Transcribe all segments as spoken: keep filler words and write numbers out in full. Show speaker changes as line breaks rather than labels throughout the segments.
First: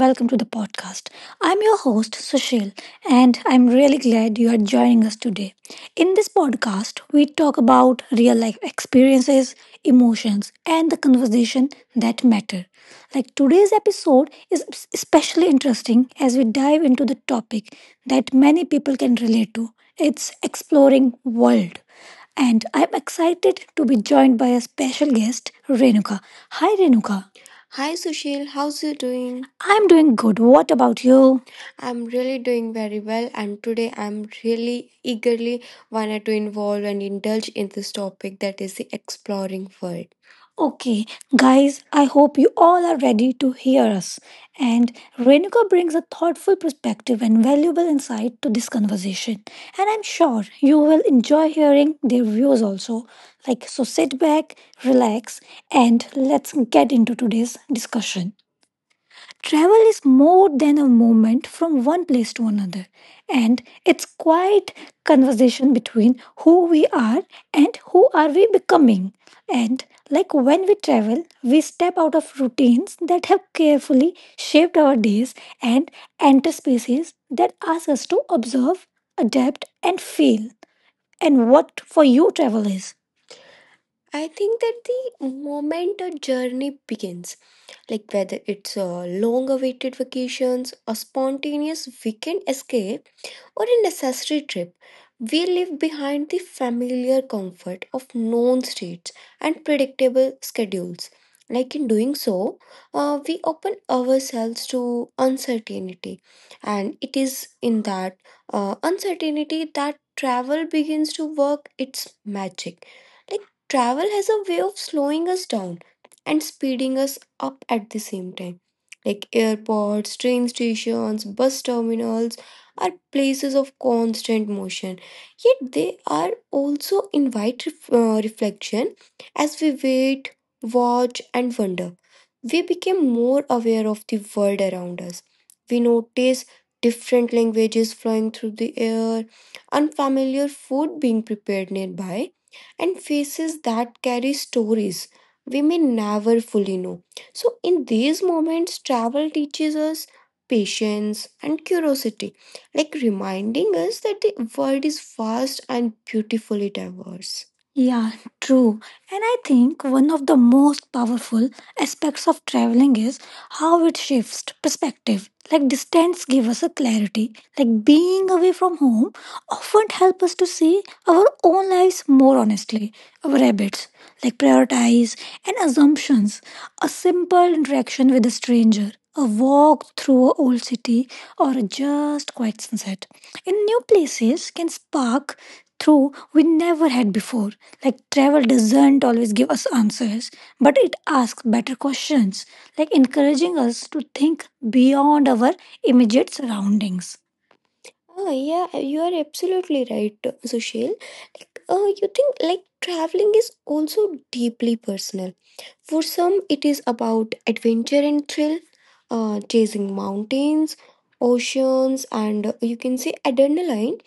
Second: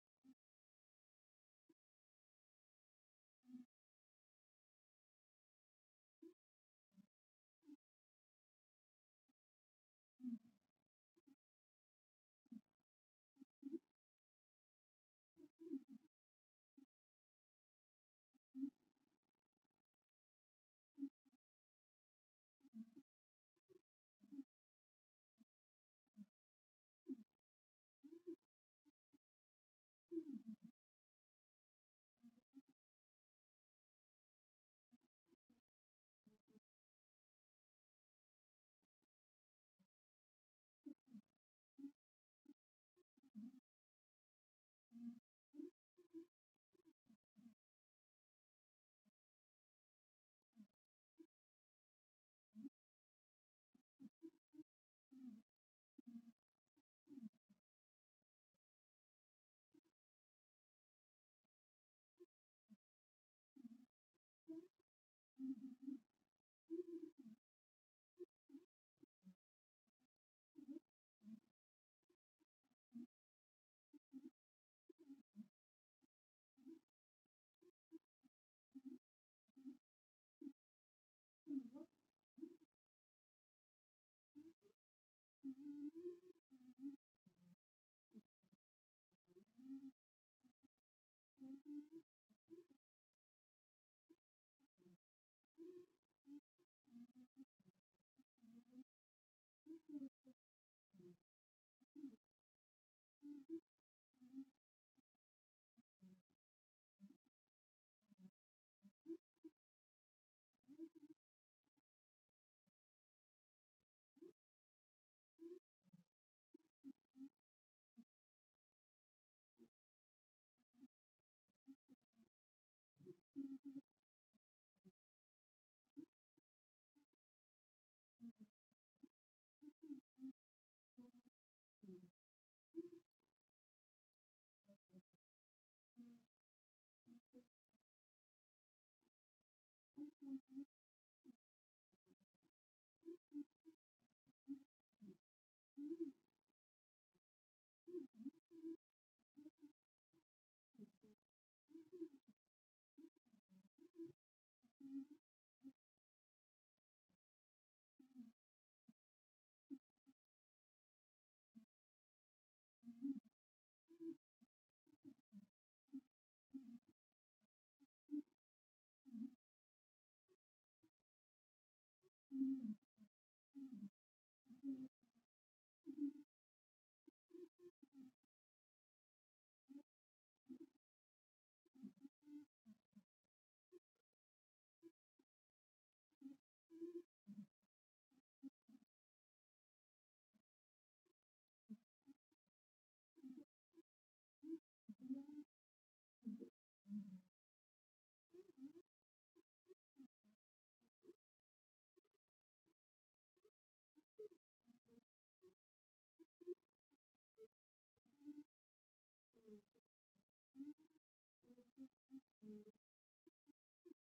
welcome to the podcast. I'm your host, Sushil, and I'm really glad you are joining us today. In this podcast, we talk about real life experiences, emotions, and the conversation that matter. Like today's episode is especially interesting as we dive into the topic that many people can relate to. It's exploring world. And I'm excited to be joined by a special guest, Renuka. Hi, Renuka. Hi Sushil, how's you doing? I'm doing good. What about you? I'm really doing very well, and today I'm really eagerly wanted to involve and indulge in this topic, that is the exploring world. Okay, guys, I hope you all are ready to hear us. And Renuka brings a thoughtful perspective and valuable insight to this conversation. And I'm sure you will enjoy hearing their views also. Like, so sit back, relax, and let's get into today's discussion. Travel is more than a movement from one place to another, and it's quite conversation between who we are and who are we becoming. And like when we travel, we step out of routines that have carefully shaped our days and enter spaces that ask us to observe, adapt, and feel. And what for you travel is. I think that the moment a journey begins, like whether it's a long awaited vacations, a spontaneous weekend escape, or a necessary trip, we leave behind the familiar comfort of known streets and predictable schedules. Like in doing so, uh, we open ourselves to uncertainty, and it is in that uh, uncertainty that travel begins to work its magic. Like. Travel has a way of slowing us down and speeding us up at the same time. Like airports, train stations, bus terminals are places of constant motion, yet they are also invite ref- uh, reflection as we wait, watch, and wonder. We become more aware of the world around us. We notice different languages flowing through the air, unfamiliar food being prepared nearby and faces that carry stories we may never fully know. So, in these moments, travel teaches us patience and curiosity, like reminding us that the world is vast and beautifully diverse. Yeah, true. And I think one of the most powerful aspects of traveling is how it shifts perspective. Like distance give us a clarity. Like being away from home often help us to see our own lives more honestly. Our habits, like prioritize and assumptions. A simple interaction with a stranger, a walk through a old city, or a just quiet sunset in new places can spark through we never had before. Like, travel doesn't always give us answers, but it asks better questions, like encouraging us to think beyond our immediate surroundings. Oh, yeah, you are absolutely right, Sushil. Like, uh, you think like traveling is also deeply personal. For some, it is about adventure and thrill, uh, chasing mountains, oceans, and uh, you can say adrenaline.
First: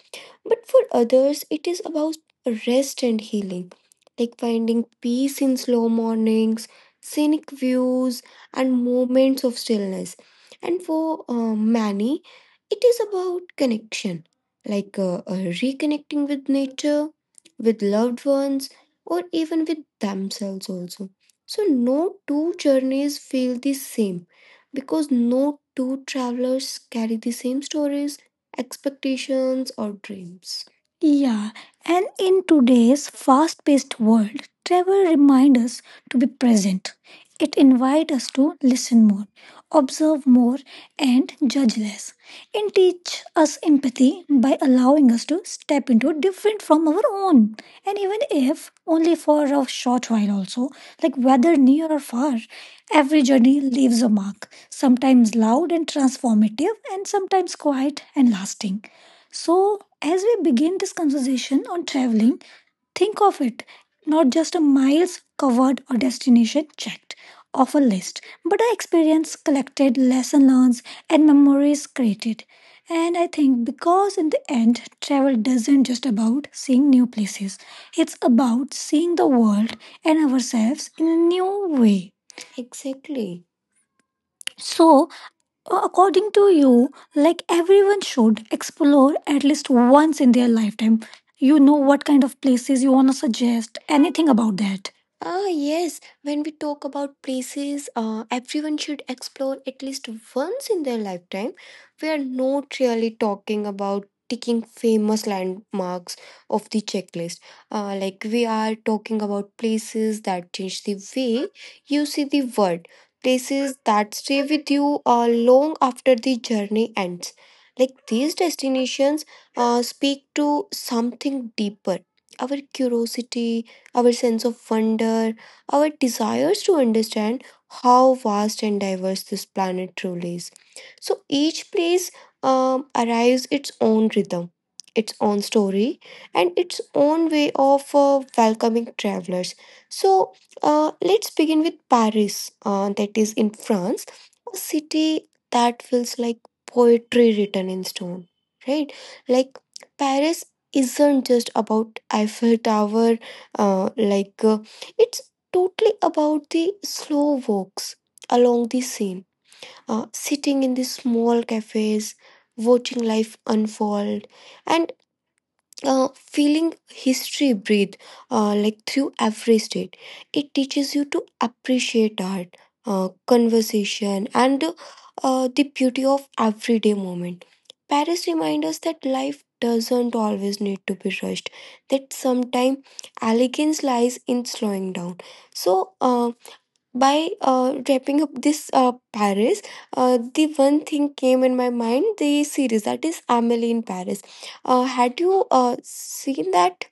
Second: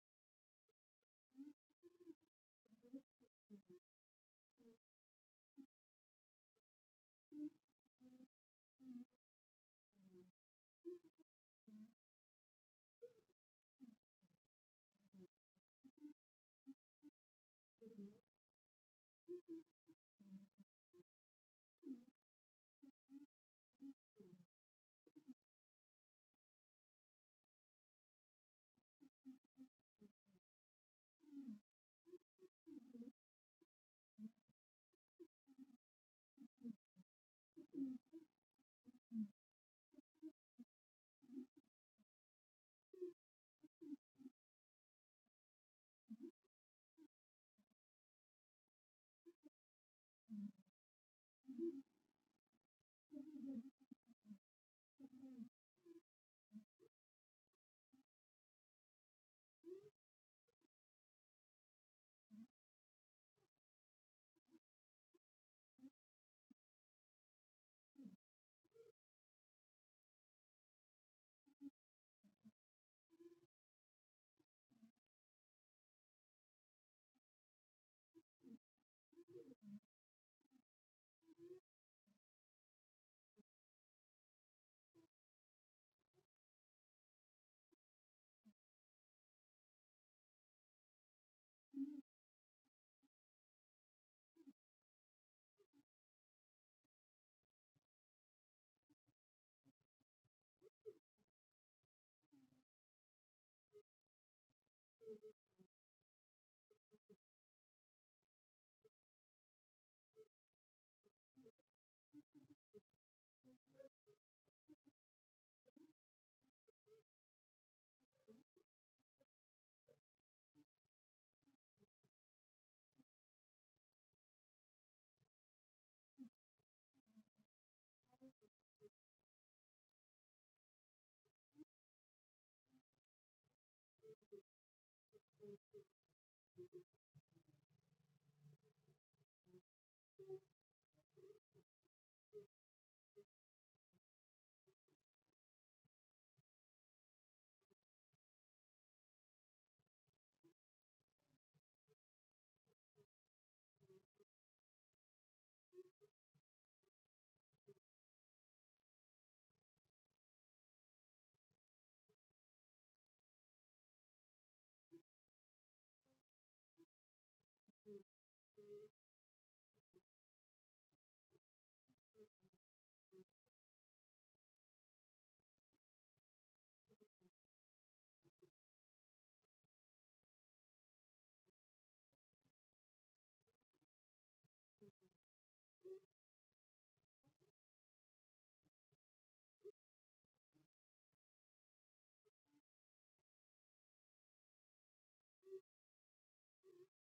But for others, it is about rest and healing, like finding peace in slow mornings, scenic views, and moments of stillness. And for uh, many, it is about connection, like uh, uh, reconnecting with nature, with loved ones, or even with themselves also. So, no two journeys feel the same because no two travelers carry the same stories, expectations, or dreams. Yeah, and in today's fast paced world, travel reminds us to be present. It invites us to listen more, observe more, and judge less. It teaches us empathy by allowing us to step into different from our own. And even if only for a short while, also, like whether near or far, every journey leaves a mark, sometimes loud and transformative, and sometimes quiet and lasting. So, as we begin this conversation on traveling, think of it not just a miles covered or destination checked off a list, but an experience collected, lesson learned, and memories created. And I think because in the end, travel doesn't just about seeing new places, it's about seeing the world and ourselves in a new way. Exactly. So, uh, According to you, like everyone should explore at least once in their lifetime. You know what kind of places you want to suggest, anything about that. Ah, yes. When we talk about places, uh, everyone should explore at least once in their lifetime. We are not really talking about ticking famous landmarks of the checklist. Uh, like, we are talking about places that change the way you see the world, places that stay with you uh, long after the journey ends. Like these destinations uh, speak to something deeper, our curiosity, our sense of wonder, our desires to understand how vast and diverse this planet truly is. So each place um, arrives its own rhythm, its own story, and its own way of uh, welcoming travelers. So uh, let's begin with Paris, uh, that is in France, a city that feels like poetry written in stone, right? Like Paris isn't just about Eiffel Tower, uh, like uh, it's totally about the slow walks along the Seine, uh, sitting in the small cafes, watching life unfold, and uh, feeling history breathe, uh, like through every state. It teaches you to appreciate art, uh, conversation, and uh, the beauty of everyday moment. Paris reminds us that life doesn't always need to be rushed, that sometimes elegance lies in slowing down. So uh, by uh, wrapping up this uh, Paris, uh, the one thing came in my mind, the series that is Amelie in Paris. Uh, had you uh, seen that?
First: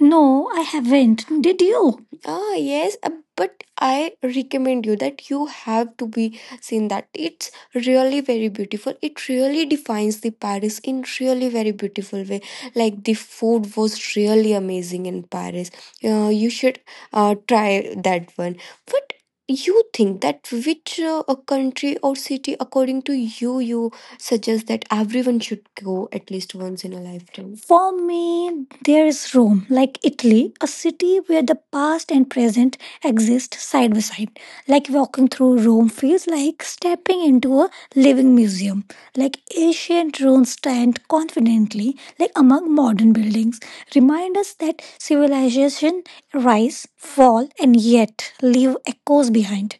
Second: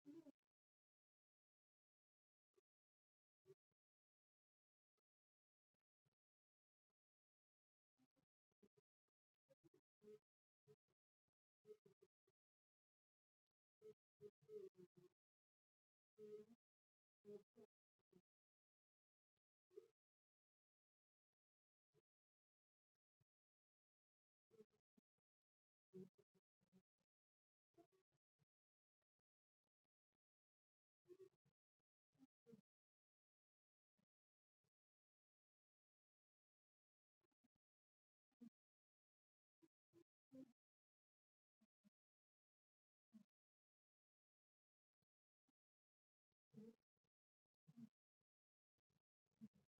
No, I haven't. Did you? Ah, yes, uh, but I recommend you that you have to be seen that. It's really very beautiful. It really defines the Paris in really very beautiful way. Like the food was really amazing in Paris. Uh, you should uh, try that one. But you think that which uh, a country or city according to you you suggests that everyone should go at least once in a lifetime? For me, there is Rome, like Italy, a city where the past and present exist side by side. Like walking through Rome feels like stepping into a living museum. Like ancient ruins stand confidently, like among modern buildings, remind us that civilization rise, fall, and yet leave echoes behind.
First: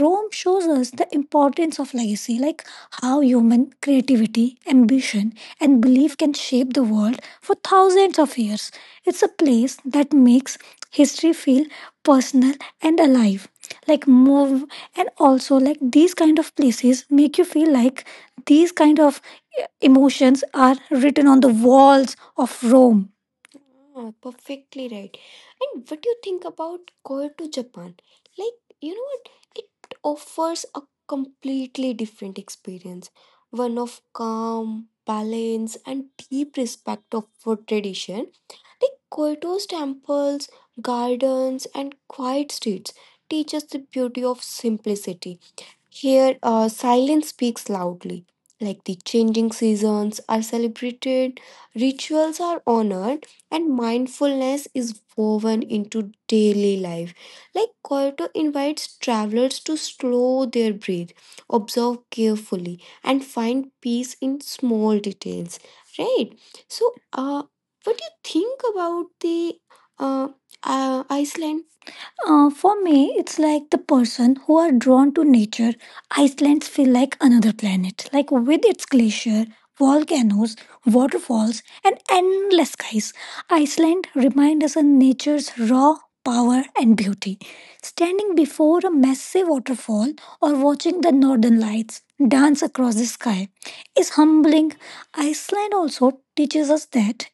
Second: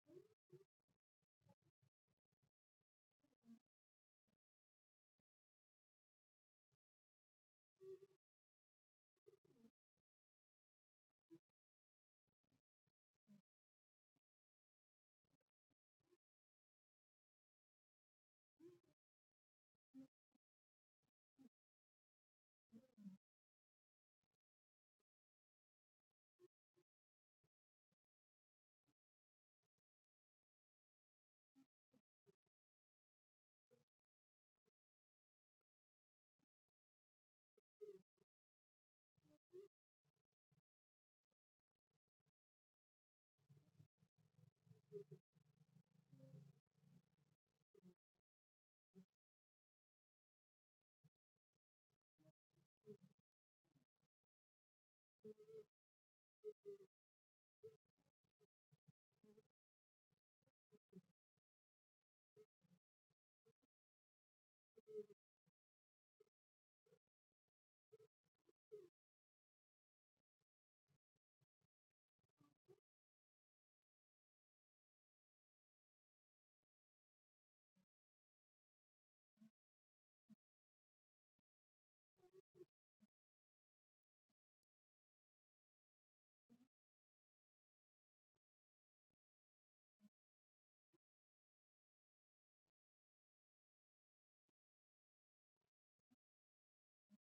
Rome shows us the importance of legacy, like how human creativity, ambition, and belief can shape the world for thousands of years. It's a place that makes history feel personal and alive, like move. And also like these kind of places make you feel like these kind of emotions are written on the walls of Rome. Ah, perfectly right. And what do you think about going to Japan? Like, you know what? It offers a completely different experience, one of calm, balance, and deep respect of for tradition. Like Kyoto's temples, gardens, and quiet streets teach us the beauty of simplicity. Here, uh, silence speaks loudly. Like the changing seasons are celebrated, rituals are honored, and mindfulness is woven into daily life. Like Kyoto invites travelers to slow their breath, observe carefully, and find peace in small details. Right? So, uh, what do you think about the uh, uh, Iceland? Uh, for me, it's like the person who are drawn to nature. Iceland's feel like another planet, like with its glacier, volcanoes, waterfalls, and endless skies. Iceland reminds us of nature's raw power and beauty. Standing before a massive waterfall or watching the northern lights dance across the sky is humbling. Iceland also teaches us that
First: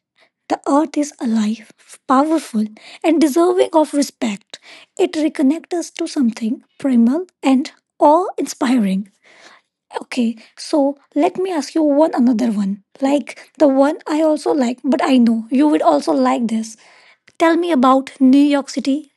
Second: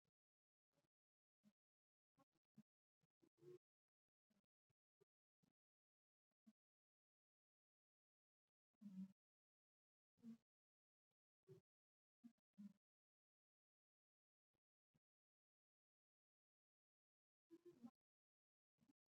the earth is alive, powerful, and deserving of respect. It reconnects us to something primal and awe inspiring. Okay, so let me ask you one another one. Like the one I also like, but I know you would also like this. Tell me about New York City.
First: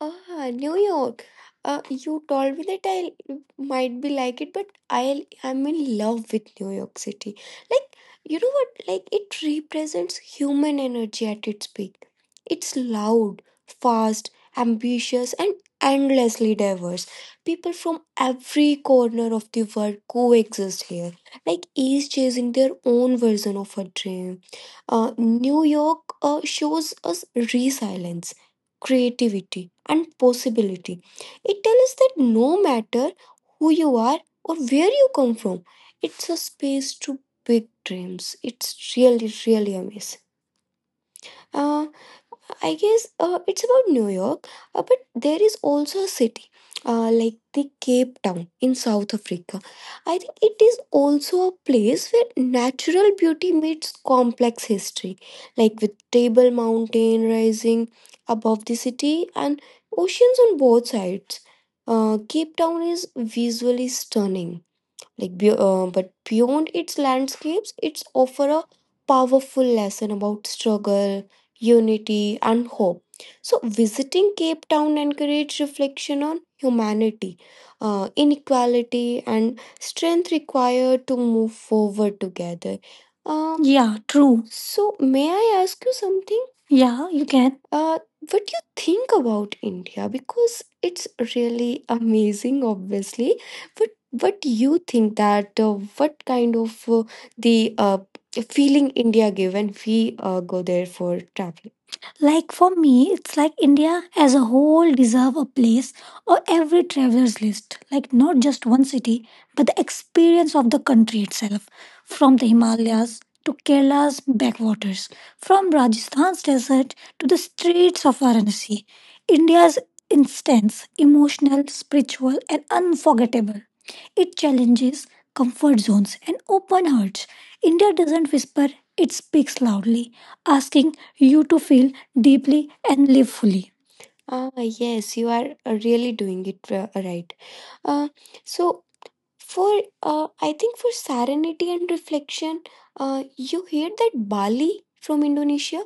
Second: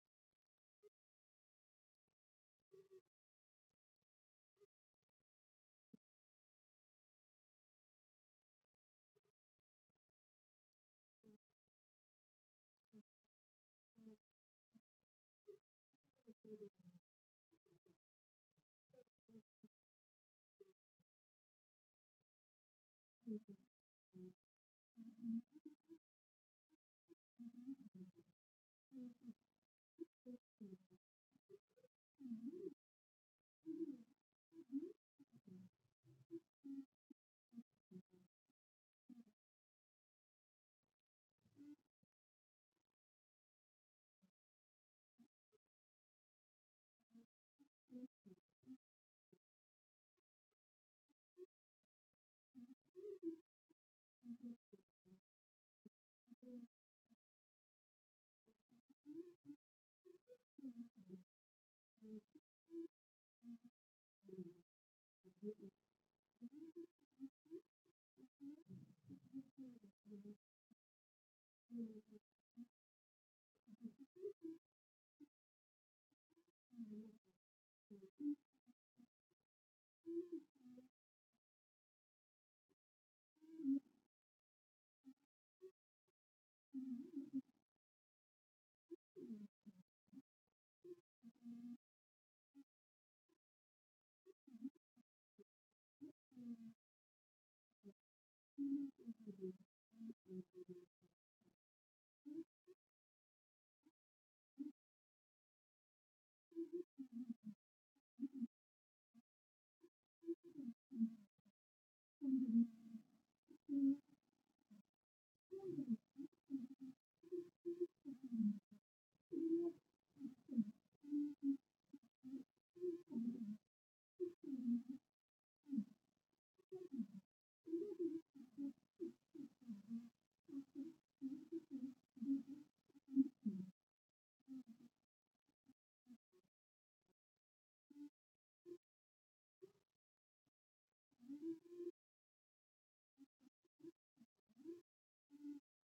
Ah, New York. Uh, you told me that I might be like it, but I I'm in love with New York City. Like, you know what? Like, it represents human energy at its peak. It's loud, fast, ambitious, and endlessly diverse. People from every corner of the world coexist here. Like, each chasing their own version of a dream. Uh, New York uh, shows us resilience, creativity, and possibility. It tells us that no matter who you are or where you come from, it's a space to big dreams. It's really, really amazing. Uh, I guess uh, it's about New York, uh, but there is also a city uh, like the Cape Town in South Africa. I think it is also a place where natural beauty meets complex history, like with Table Mountain rising above the city and oceans on both sides. Uh, Cape Town is visually stunning, like be- uh, but beyond its landscapes it's offer a powerful lesson about struggle, unity, and hope. So visiting Cape Town encouraged reflection on humanity, uh, inequality, and strength required to move forward together. um, Yeah, true. So may I ask you something? Yeah, you can. uh, what do you think about India? Because it's really amazing obviously but what do you think that uh, what kind of uh, the uh, feeling india give when we uh, go there for traveling? Like for me, it's like India as a whole deserve a place on every traveler's list. Like not just one city, but the experience of the country itself. From the Himalayas to Kerala's backwaters, from Rajasthan's desert to the streets of Varanasi. India's instance, emotional, spiritual, and unforgettable. It challenges comfort zones and open hearts. India doesn't whisper, speaks loudly, asking you to feel deeply and live fully. Ah, yes, you are uh, really doing it uh, right. Uh, so, for uh, I think for serenity and reflection, uh, you hear that Bali from Indonesia,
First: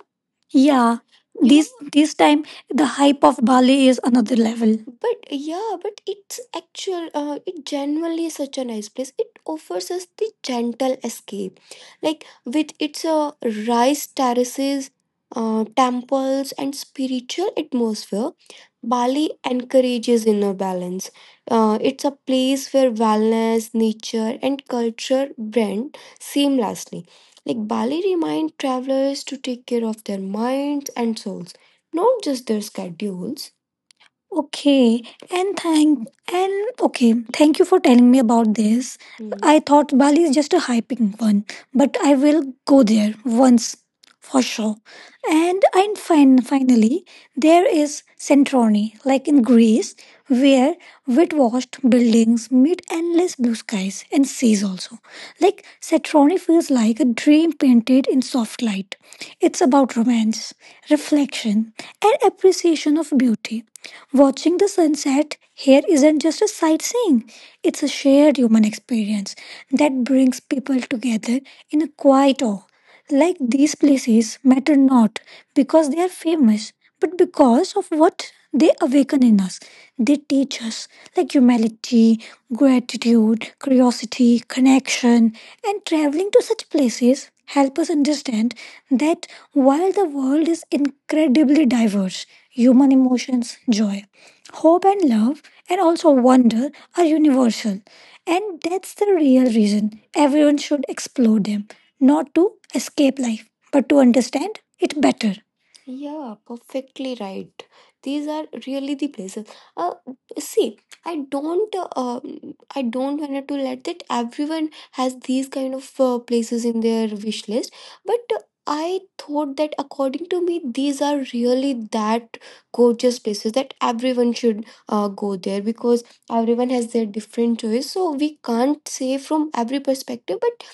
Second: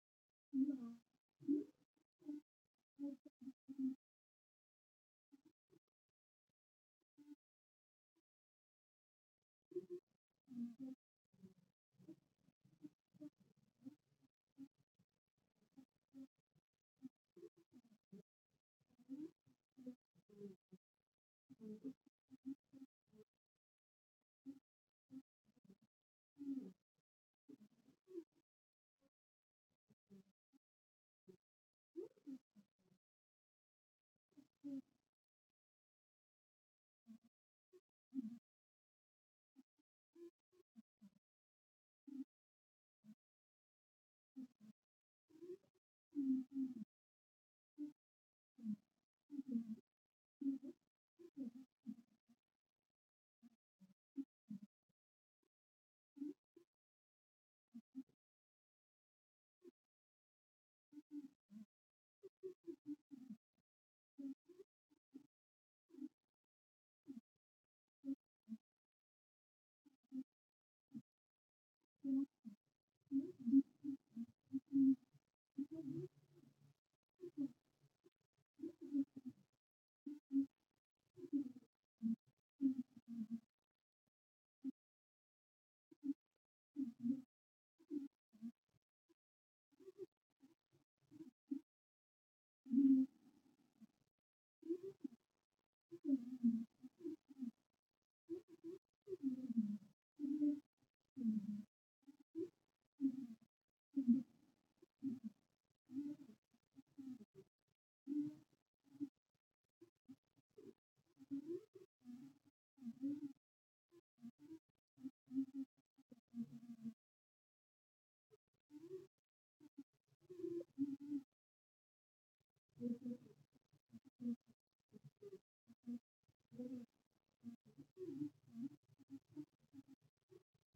yeah, this You this time the hype of Bali is another level. But yeah, but it's actual. Uh, it genuinely is such a nice place. It is the gentle escape. Like with its uh, rice terraces, uh, temples, and spiritual atmosphere, Bali encourages inner balance. Uh, it's a place where wellness, nature, and culture blend seamlessly. Like Bali reminds travelers to take care of their minds and souls, not just their schedules. Okay, and thank and okay, thank you for telling me about this. Mhm. I thought Bali is just a hyping one, but I will go there once for sure. And and fin- finally, there is Santorini, like in Greece, where wet washed buildings meet endless blue skies and seas also. Like Satroni feels like a dream painted in soft light. It's about romance, reflection, and appreciation of beauty. Watching the sunset here isn't just a sightseeing, it's a shared human experience that brings people together in a quiet awe. Like these places matter not because they are famous, but because of what they awaken in us. They teach us like humility, gratitude, curiosity, connection, and traveling to such places help us understand that while the world is incredibly diverse, human emotions, joy, hope, and love, and also wonder are universal. And that's the real reason everyone should explore, not to escape life, but to understand it better. Yeah, perfectly right, these are really the places. Uh, see i don't uh, um, i don't want to let that everyone has these kind of uh, places in their wish list, but uh, I thought that according to me these are really that gorgeous places that everyone should uh, go there because everyone has their different choice so we can't say from every perspective but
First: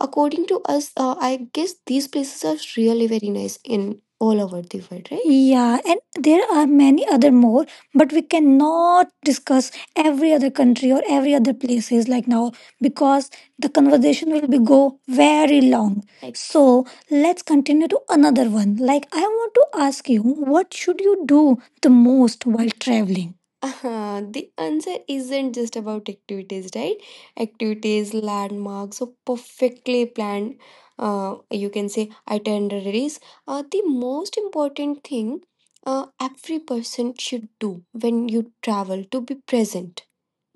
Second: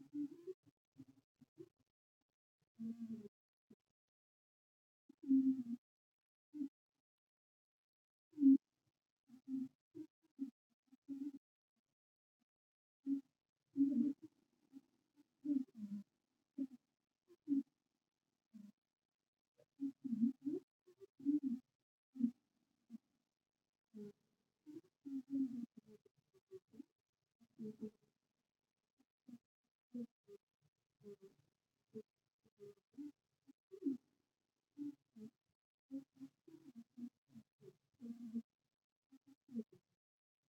according to us, uh, I guess these places are really very nice in all over the world, right? Yeah, and there are many other more, but we cannot discuss every other country or every other places like now because the conversation will be go very long. Ex- So let's continue to another one. Like I want to ask you, what should you do the most while traveling? Uh, the answer isn't just about activities, right? Activities, landmarks, so perfectly planned, uh, you can say, itineraries. Uh, the most important thing uh, every person should do when you travel to be present,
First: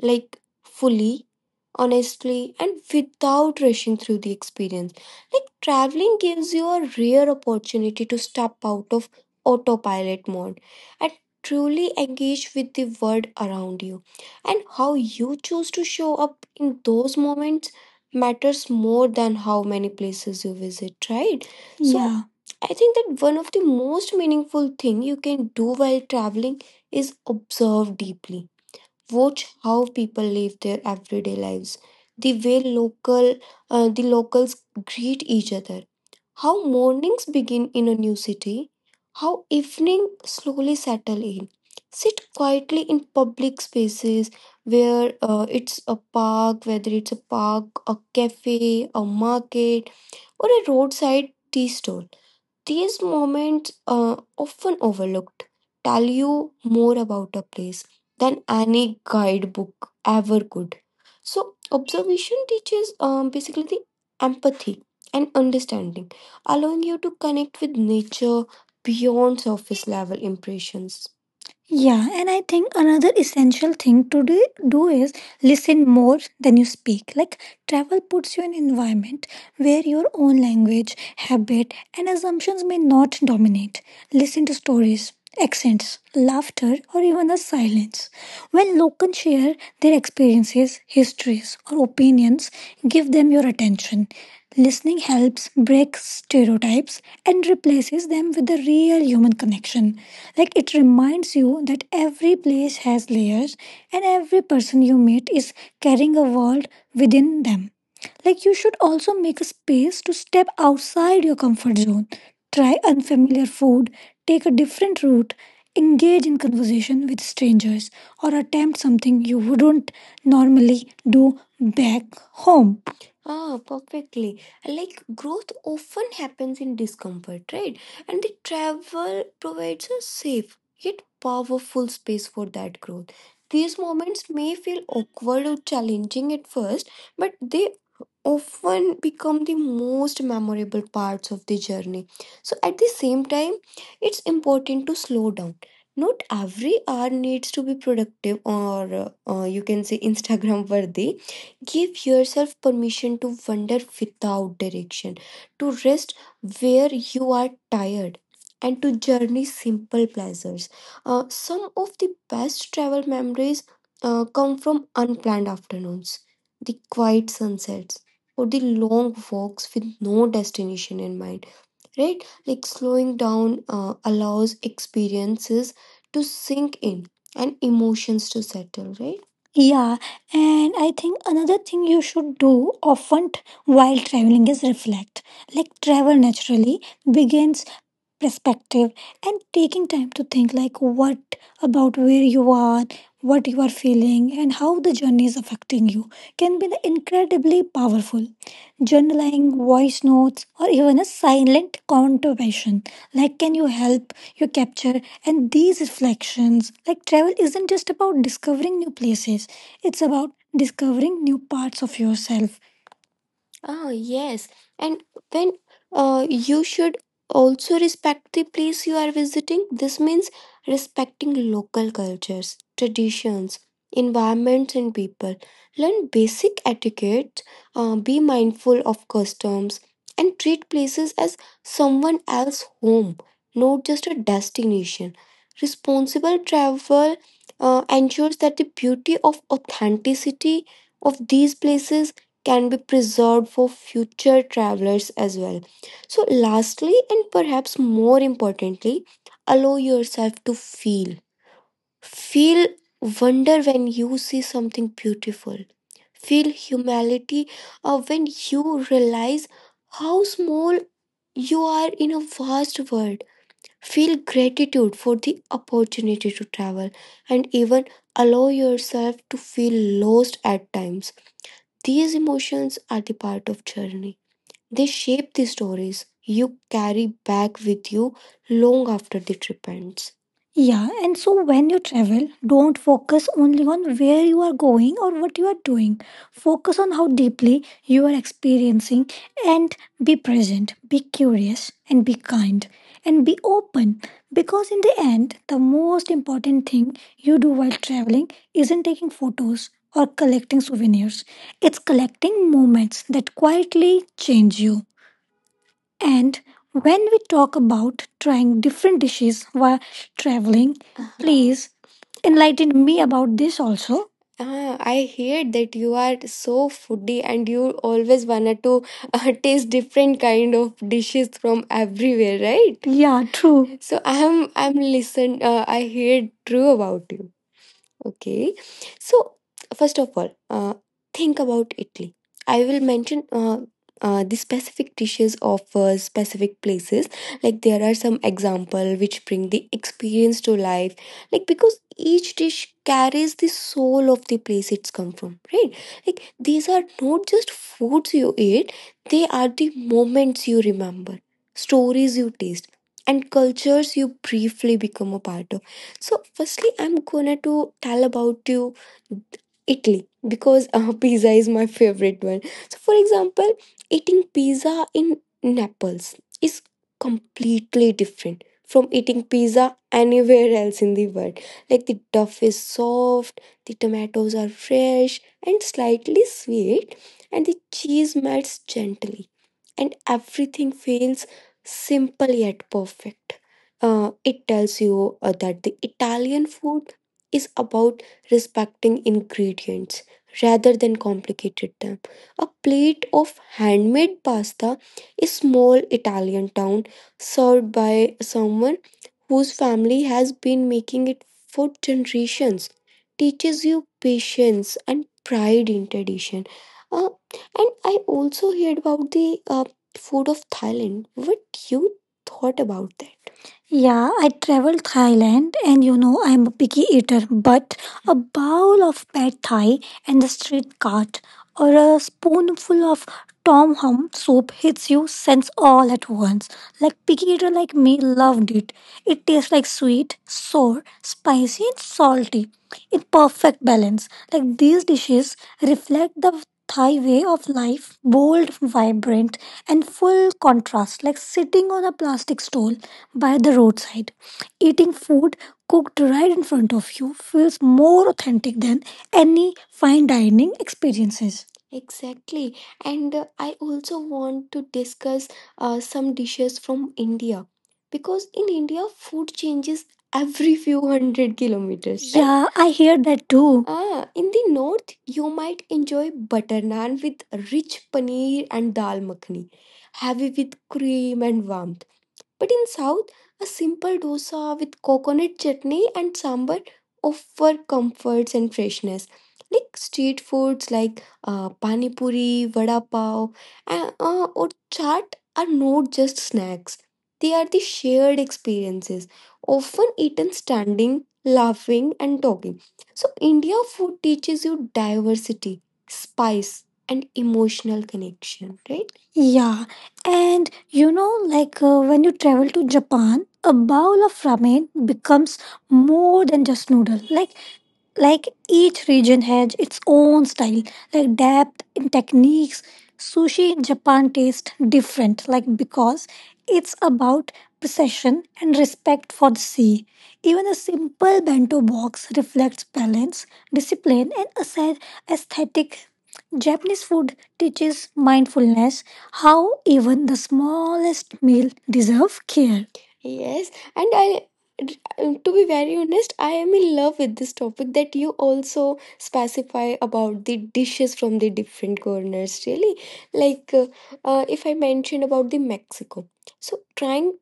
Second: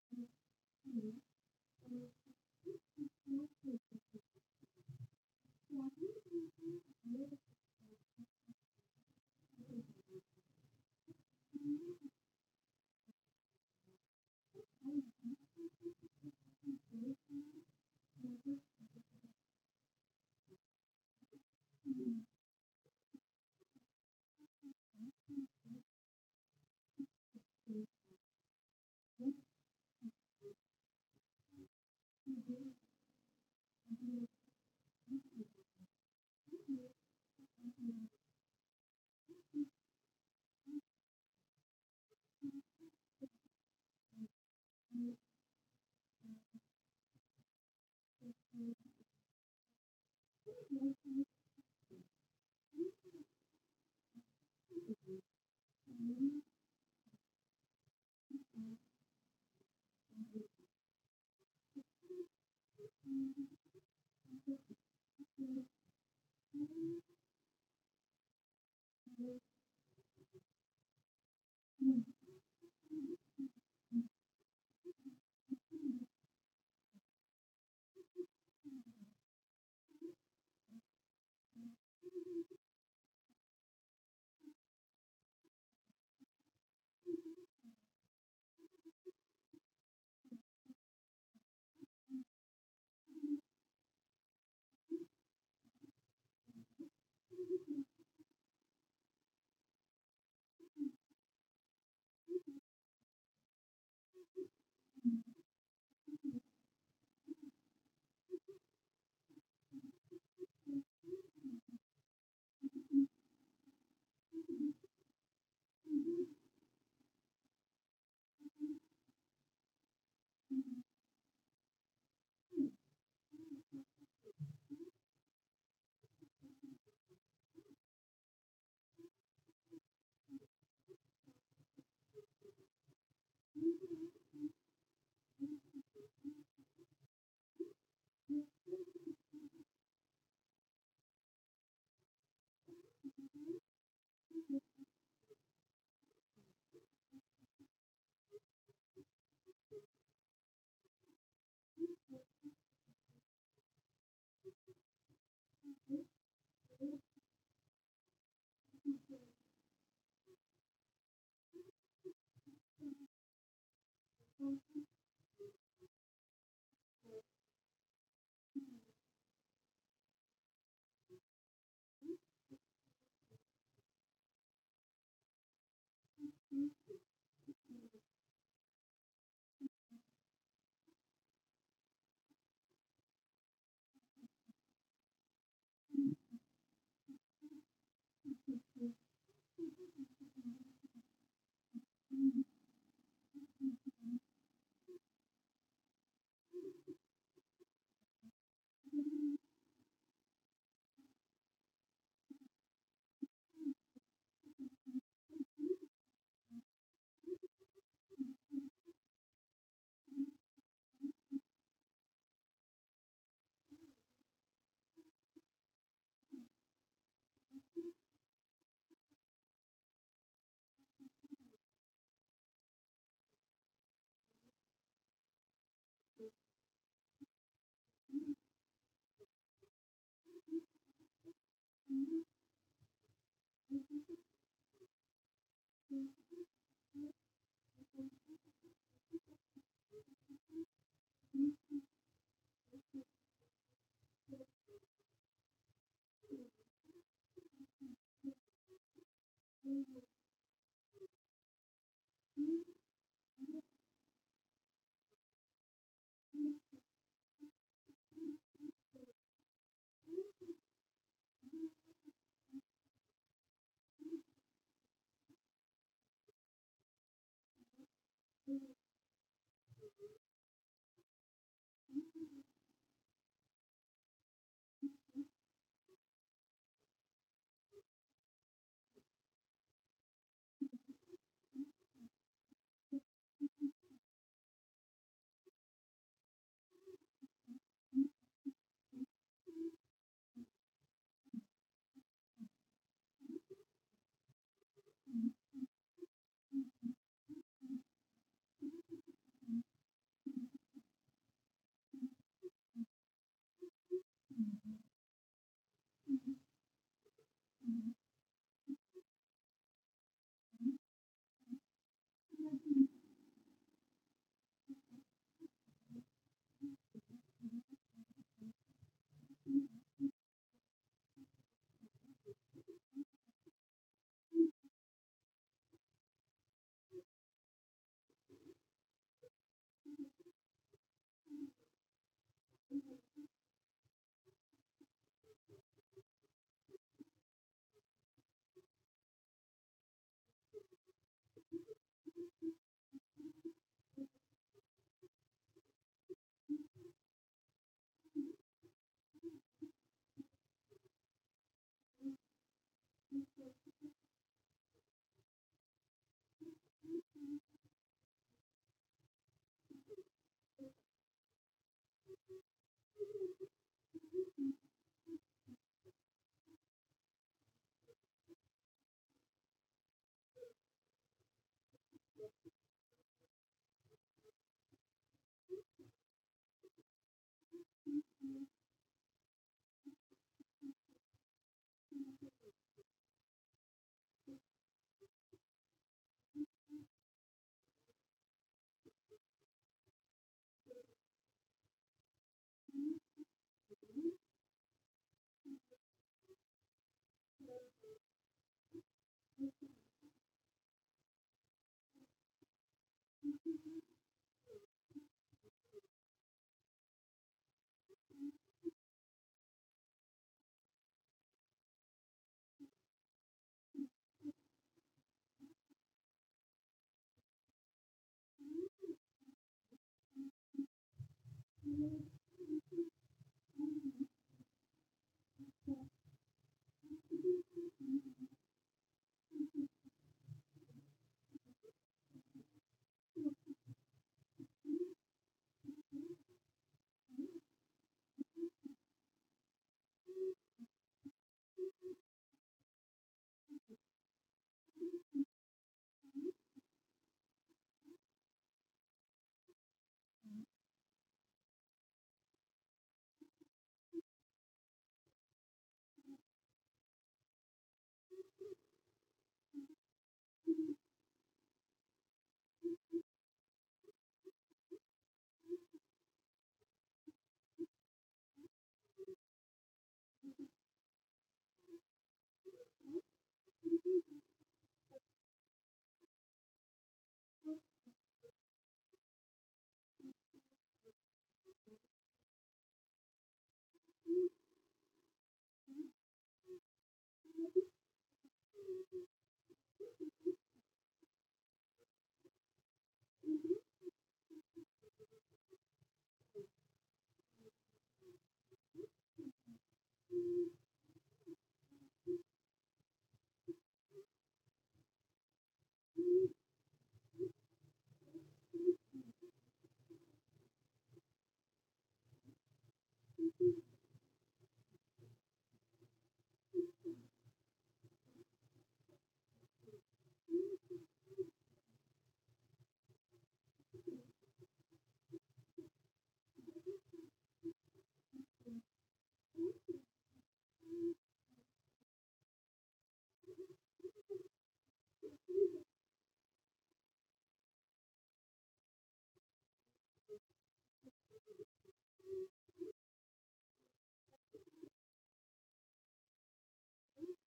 like fully, honestly, and without rushing through the experience. Like traveling gives you a rare opportunity to step out of autopilot mode and truly engage with the world around you, and how you choose to show up those moments matters more than how many places you visit, right? So yeah. I think that one of the most meaningful thing you can do while traveling is observe deeply. Watch how people live their everyday lives, the way local, uh, the locals greet each other, how mornings begin in a new city, how evening slowly settle in. Sit quietly in public spaces where uh, it's a park, whether it's a park, a cafe, a market, or a roadside tea stall. These moments uh, often tell more about a place than any guidebook ever could. So, observation teaches us basically the empathy and understanding, allowing you to connect with nature beyond surface level impressions. Yeah, and I think another essential thing to do, do is listen more than you speak. Like travel puts you in an environment where your own language, habit, and assumptions may not dominate. Listen to stories, accents, laughter, or even the silence. When locals share their experiences, histories, or opinions, give them your attention. Listening helps break stereotypes and replaces them with a real human connection. Like it reminds you that every place has layers and every person you meet is carrying a world within them. Like you should also make a space to step outside your comfort zone, try unfamiliar food, take a different route, engage in conversation with strangers, or attempt something you wouldn't normally do back home. Ah, perfectly. Like growth often happens in discomfort, right? And the travel provides a safe yet powerful space for that growth may feel awkward or challenging at first, but they often become the most memorable parts of the journey. So, at the same time, it's important to slow down. Not every hour needs to be productive or uh, uh, you can say Instagram worthy. Give yourself permission to wander without direction, to rest where you are tired, and to journey simple pleasures. Uh, some of the best travel memories uh, come from unplanned afternoons, the quiet sunsets, or the long walks with no destination in mind, right? Like slowing down uh, allows experiences to sink in and emotions to settle, right? Yeah, and I think another thing you should do often t- while traveling is reflect. Like travel naturally begins perspective, and taking time to think like what about where you are, what you are feeling, and how the journey is affecting you can be incredibly powerful. Journaling, voice notes, or even a silent contemplation like can you help you capture and these reflections. Like travel isn't just about discovering new places, it's about discovering new parts of yourself. Oh, yes. And when uh, you should also respect the place you are visiting, this means respecting local cultures, traditions, environments, and people. Learn basic etiquette, uh, be mindful of customs, and treat places as someone else's home, not just a destination. Responsible travel uh, ensures that the beauty of authenticity of these places can be preserved for future travelers as well. So, lastly, and perhaps more importantly, allow yourself to feel. Feel wonder when you see something beautiful. Feel humility uh, when you realize how small you are in a vast world. Feel gratitude for the opportunity to travel, and even allow yourself to feel lost at times. These emotions are the part of journey. They shape the stories you carry back with you long after the trip ends. Yeah, and so when you travel, don't focus only on where you are going or what you are doing. Focus on how deeply you are experiencing, and be present, be curious, and be kind, and be open. Because in the end, the most important thing you do while traveling isn't taking photos or collecting souvenirs, it's collecting moments that quietly change you. And when we talk about trying different dishes while traveling, please enlighten me about this also. Ah, I heard that you are so foodie and you always wanted to uh, taste different kind of dishes from everywhere, right? Yeah, true. So I'm I'm listen. Uh, I heard true about you. Okay. So, first of all, uh, think about Italy. I will mention uh, uh, the specific dishes of uh, specific places. Like there are some example which bring the experience to life. Like because each dish carries the soul of the place it's come from, right? Like these are not just foods you eat; they are the moments you remember, stories you taste and cultures you briefly become a part of. So firstly I'm gonna to tell about you Italy because uh, pizza is my favorite one. So, for example, eating pizza in Naples is completely different from eating pizza anywhere else in the world. Like the duff is soft, the tomatoes are fresh and slightly sweet, and the cheese melts gently, and everything feels simple yet perfect. Uh, it tells you uh, that the Italian food is about respecting ingredients rather than complicated them. A plate of handmade pasta is small Italian town served by someone whose family has been making it for generations teaches you patience and pride in tradition. Uh, and I also heard about the uh, food of Thailand. What you thought about that? Yeah, I traveled Thailand and you know I'm a picky eater, but a bowl of pad thai and the street cart or a spoonful of tom hum soup hits you sense all at once. Like picky eater like me loved it. It tastes like sweet, sour, spicy and salty in perfect balance. Like these dishes reflect the Thai way of life, bold, vibrant, and full contrast, like sitting on a plastic stool by the roadside. Eating food cooked right in front of you feels more authentic than any fine dining experiences. Exactly. And uh, I also want to discuss uh, some dishes from India because in India, food changes every few hundred kilometers, right? Yeah, I hear that too. Ah, in the north, you might enjoy butter naan with rich paneer and dal makhani, heavy with cream and warmth. But in south, a samosa with coconut chutney and sambar offer comforts and freshness. Like street foods like uh, pani puri, vada pav, and uh, chaat are not just snacks. They are the shared experience, often eaten standing, laughing, and talking. So, India food teaches you diversity, spice, and emotional connection, right? Yeah. You know, like uh, when you travel to Japan, a bowl of ramen becomes more than just noodle. Like like each region has its own style, like depth and techniques. So in Japan tastes different, like because it's about precision and respect for the sea. A simple bento box reflects balance, discipline, and aesthet- aesthetic. Japanese food teaches mindfulness, how even the smallest meal deserve care. Yes, and I, to be very honest, I am in love with this topic that you also specify about the dishes from the different corners. Really, like uh, uh, if I mentioned about the Mexico, so trying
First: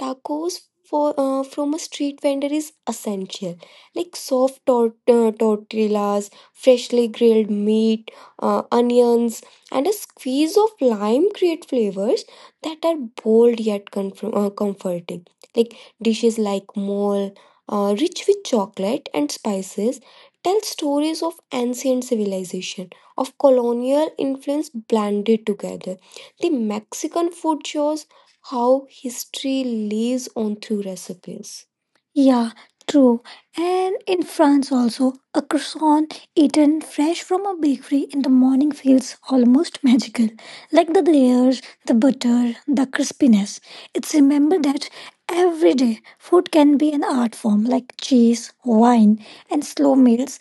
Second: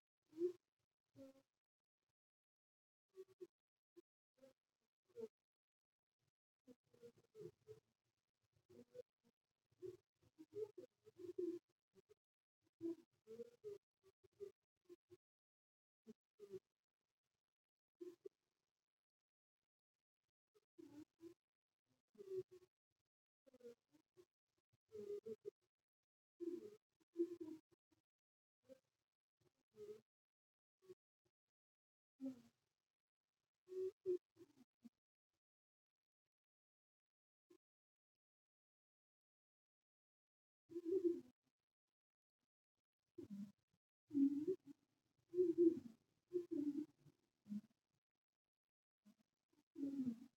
tacos for uh, from a street vendor is essential. Like soft tort- uh, tortillas, freshly grilled meat, uh, onions, and a squeeze of lime create flavors that are bold yet comf- uh, comforting. Like dishes like mole, uh, rich with chocolate and spices, tell stories of ancient civilization, of colonial influence blended together. The Mexican food shows how history lives on through recipes. Yeah, true. And in France also, a croissant eaten fresh from a bakery in the morning feels almost magical. Like the layers, the butter, the crispiness. It's remember that every day food can be an art form like cheese, wine, and slow meals.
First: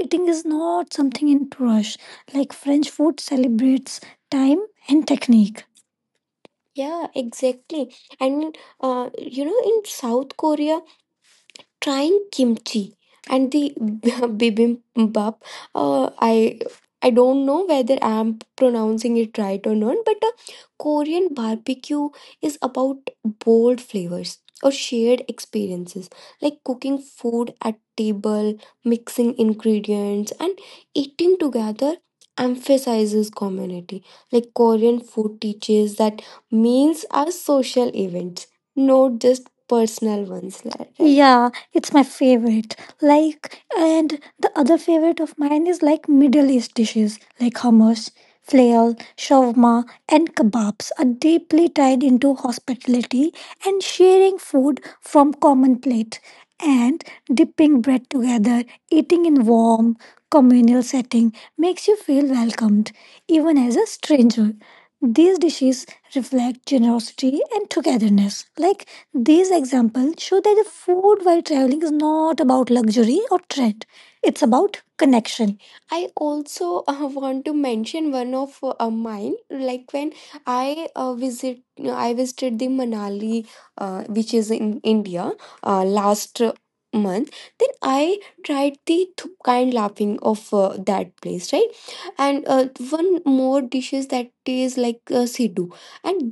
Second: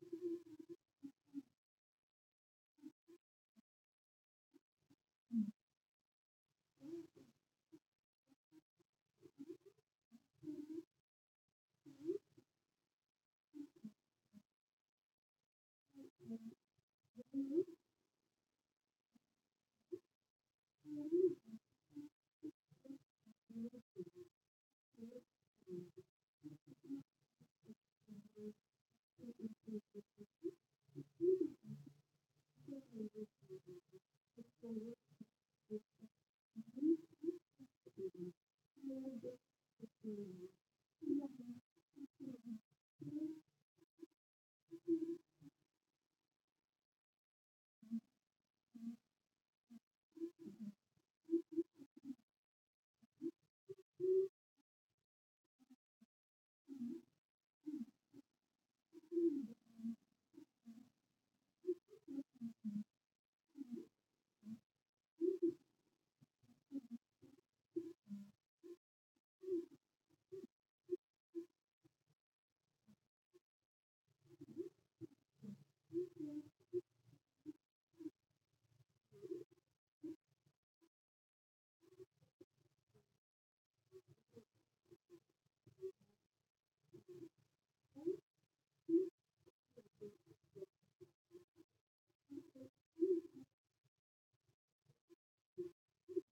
Eating is not something in to rush. Like French food celebrates time and technique. Yeah, exactly. And uh, you know, in South Korea, trying kimchi and the bibimbap. Uh, I I don't know whether I'm pronouncing it right or not, but a Korean barbecue is about bold flavors or shared experiences, cooking food at table, mixing ingredients, and eating together emphasizes community. Like Korean food teaches that meals social event foods, not just personal ones. Like, right? Yeah, it's my favorite. Like, and the other favorite of mine is like Middle East dishes like hummus, flail, shawarma, and kebabs are deeply tied into hospitality and sharing food from common plate and dipping bread together, eating in warm communal setting makes you feel welcomed even as a stranger. These dishes reflect generosity and togetherness. Like these examples show that the food while traveling is not about luxury or trend, it's about connection. I also uh, want to mention one of uh, mine. Like when I uh, visit, I visited the Manali, uh, which is in India, uh, last month. Then I tried kind laughing of uh, that place, right? And uh, one more dishes that is like uh, siddu.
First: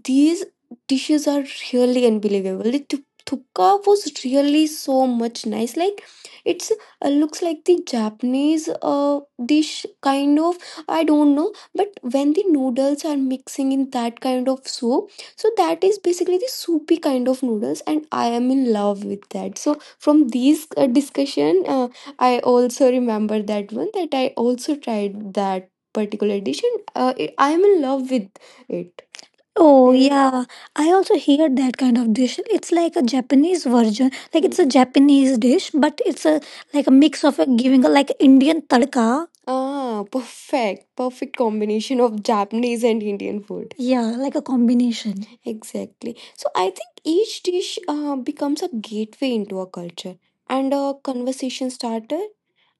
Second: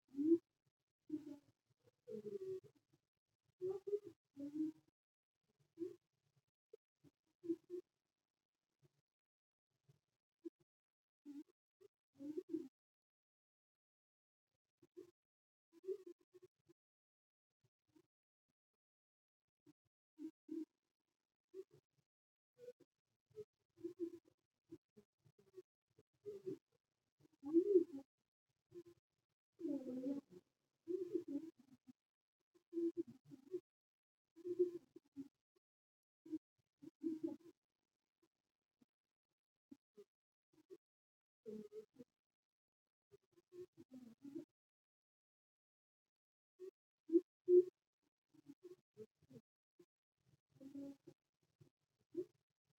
These dishes are really unbelievable. The tu- thukka was really so much nice. Like it's uh, looks like the Japanese uh, dish kind of. I don't know, but when the noodles are mixing in that kind of soup, so that is basically the soupy kind of noodles, and I am in love with that. So from these uh, discussion, uh, I also remember that one that I also tried that particular dish, and uh, I I am in love with it. Oh yeah, I also hear that kind of dish. It's like a Japanese version. Like it's a Japanese dish, but it's a like a mix of a giving a like Indian tadka. Ah, perfect. Perfect combination of Japanese and Indian food. Yeah, like a combination. Exactly. So I think each dish uh, becomes a gateway into a culture and a conversation starter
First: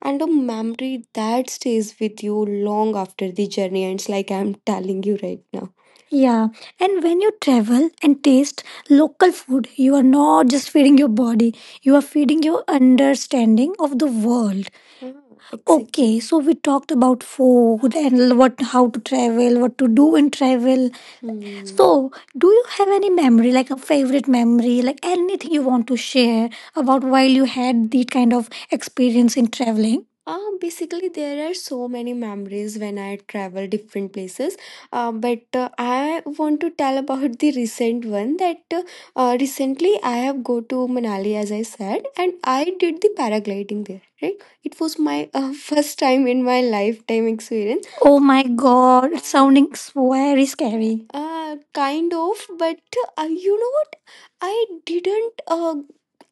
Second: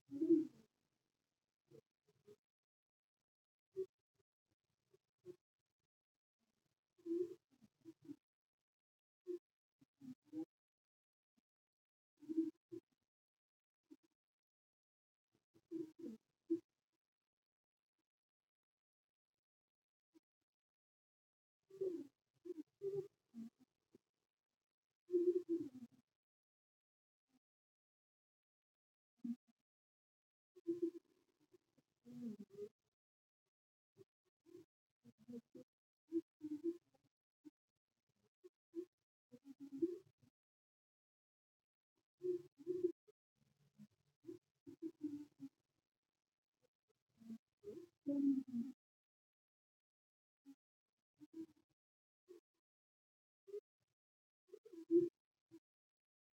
and a memory that stays with you long after the journey ends, like I'm telling you right now. Yeah. And when you travel and taste local food, you are not just feeding your body, you are feeding your understanding of the world. Exactly. Okay, so we talked about food and what how to travel, what to do in travel. Hmm. So, do you have any memory, like a favorite memory, like anything you want to share about while you had the kind of experience in traveling? Um, basically, there are so many memories when I travel different places. Uh, but uh, I want to tell about the recent one that uh, uh, recently I have go to Manali as I said, and I did the paragliding there, right? It was my uh, first time in my lifetime experience. Oh my god, it's sounding so very scary. Uh, kind of, but uh, you know what, I didn't uh,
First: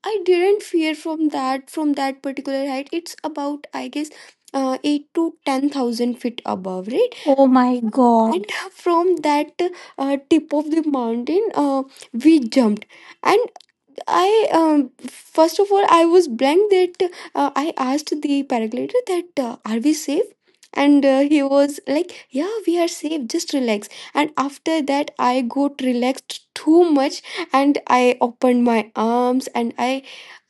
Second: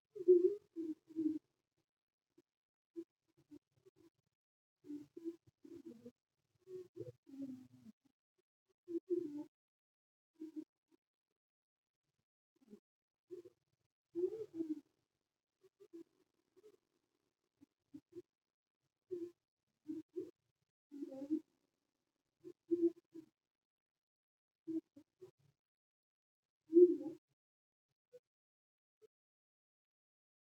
I did that from that particular height. It's about I guess uh, eight to ten thousand feet above, right? Oh my god. And that uh, tip of the mountain, uh, we jumped. And I, um, first of all, I was blank, that uh, I asked the paraglider that uh, are we safe. And uh, he was like, yeah, we are safe, just relax. And after that, I got relaxed too much, and I opened my arms, and i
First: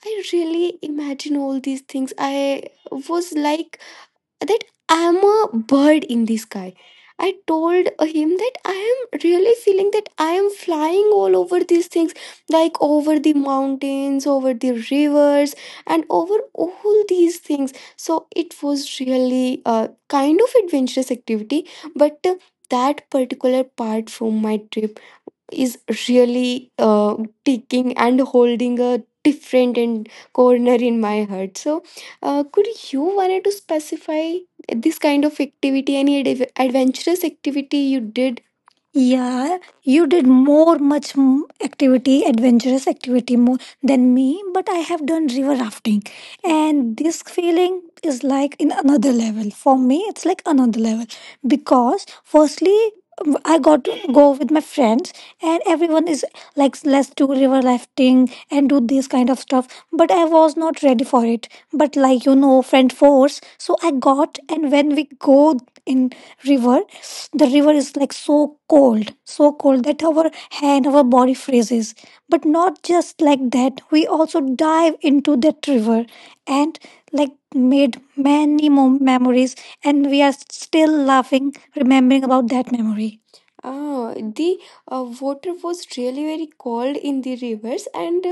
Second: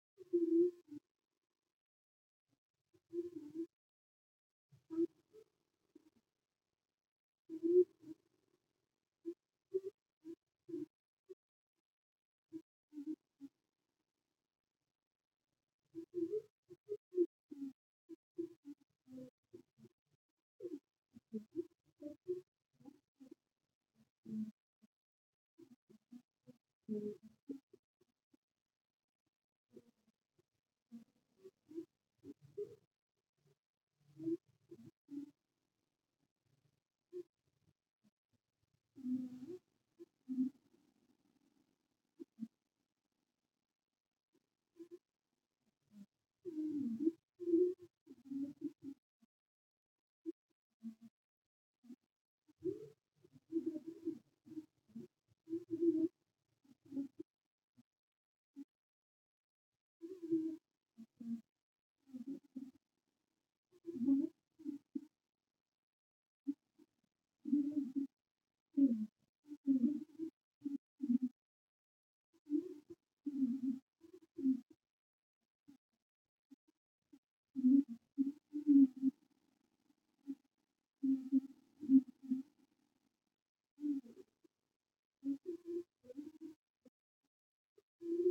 i really imagine all these things. I was like that I'm a bird in the sky. I told him that I am really feeling that I am flying all over these things, like over the mountains, over the rivers, and o- all these things. So it was really a kind of adventurous activity, but uh, that particular part from my trip is really uh, ticking and holding a different and corner in my heart. So uh, could you wanted to specify this kind of activity, any adv- adventurous activity you did? Yeah, you did more, much m- activity, adventurous activity more than me, but I have done river rafting. And this feeling is like in another level. For me, it's like another level because, firstly, w- I got to go with my friends, and everyone is like, let's do river rafting and do this kind of stuff, but I was not ready for it. But like, you know, friend force. So I got, and when we go in river, the river is like so cold, so cold that our hand, our body freezes. But not just like that, we also dive into that river, and like many more memories, and we are still like remembering about that memory. Ah, the uh, water is really very cold in the rivers, and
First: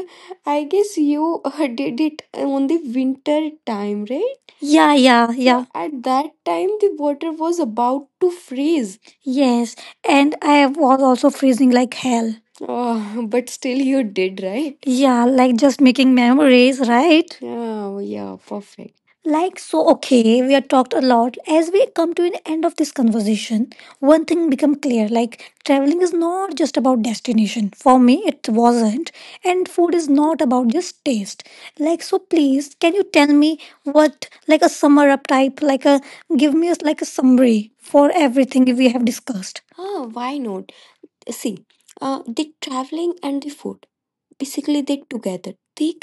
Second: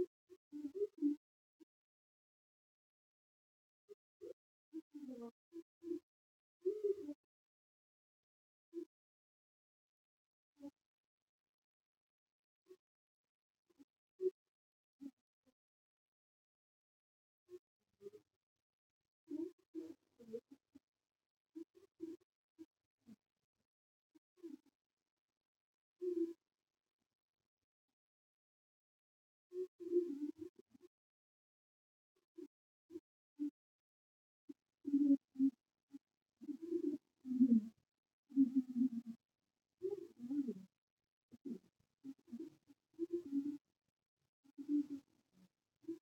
I you uh, did it on the winter time, right? Yeah, yeah, yeah. So at that time, the water was about to freeze. Yes, and I was also freezing like hell. Oh, but still, you did, right? Yeah, like just making memories, right? Yeah, yeah, perfect. Like, so okay, we have talked a lot. As we come to an end of this conversation, one thing become clear, like traveling is not just about destination. For me, it wasn't. And is not about just taste. Like, so please, can you tell me what, like a summary, like a, give me a, like a summary for everything we have discussed. Ah, why uh, did traveling food basically together the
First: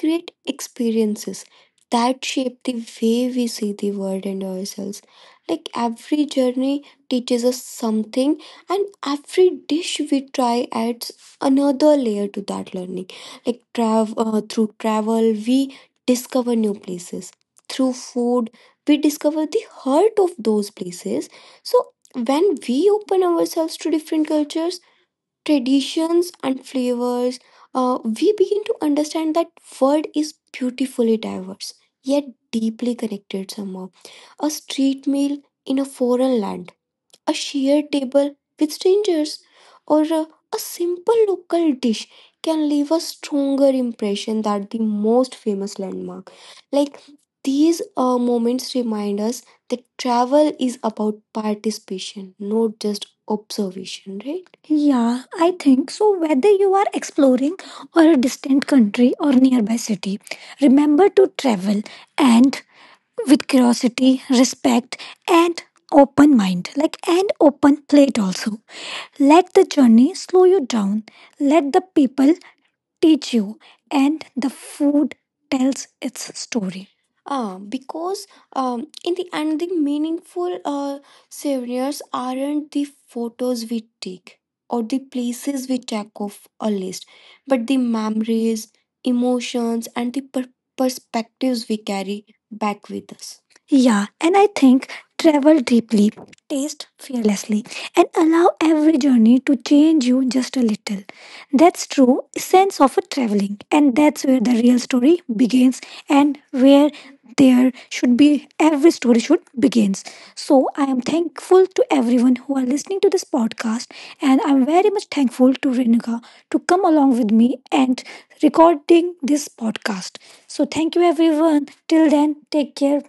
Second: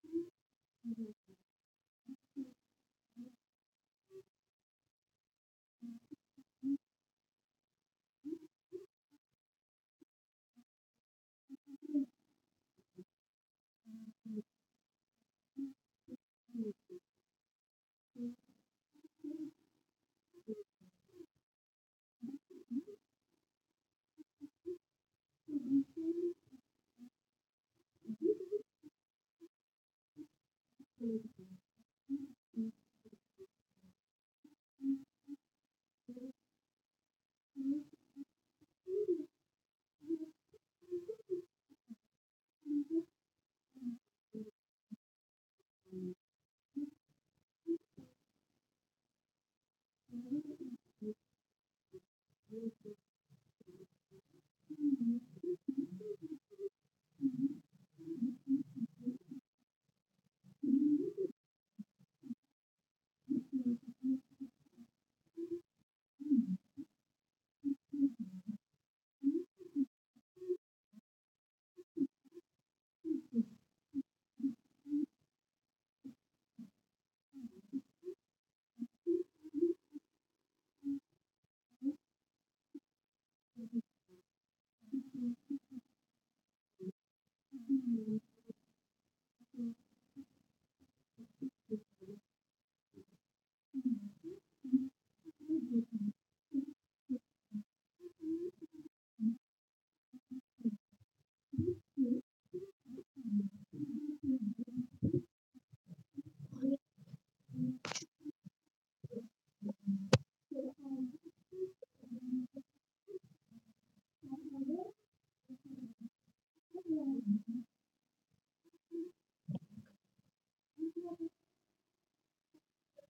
experiences that shape the way we see the world and ourselves. Like every journey teaches us something, and every dish we try adds another layer to that learning. Like travel uh, through travel, we discover places. Through food, we discover the heart of those places. So, when we open ourselves to different cultures and flavors, uh, we to understand that world is beautifully diverse yet deeply connected somehow. A street meal in a foreign land, a shared table with strangers, or a, a simple local dish can leave a stronger impression than the most famous. These uh, moments remind us that travel is about participation, not just observation, right? So, whether you are exploring a distant country or nearby city, travel and respect and open, like and open it also. Journey slow you down. Let the people teach and tells its story. Ah, cause um, and the meaningful uh, souvenirs aren't the photos mistake or the things we check off a list, but the memories, emotions, and the per- perspectives we carry back with us. And I think travel fearlessly and allow every journey to change you just a little. Sense of, and that's where the real story begins, and where there should be, every story should begin. So I am thankful to everyone who are listening to this podcast, and I'm
Ég
very
er
much thankful to Renuka to come
að
me and recording this podcast. So, thank you
fara.
everyone. Till then, take care.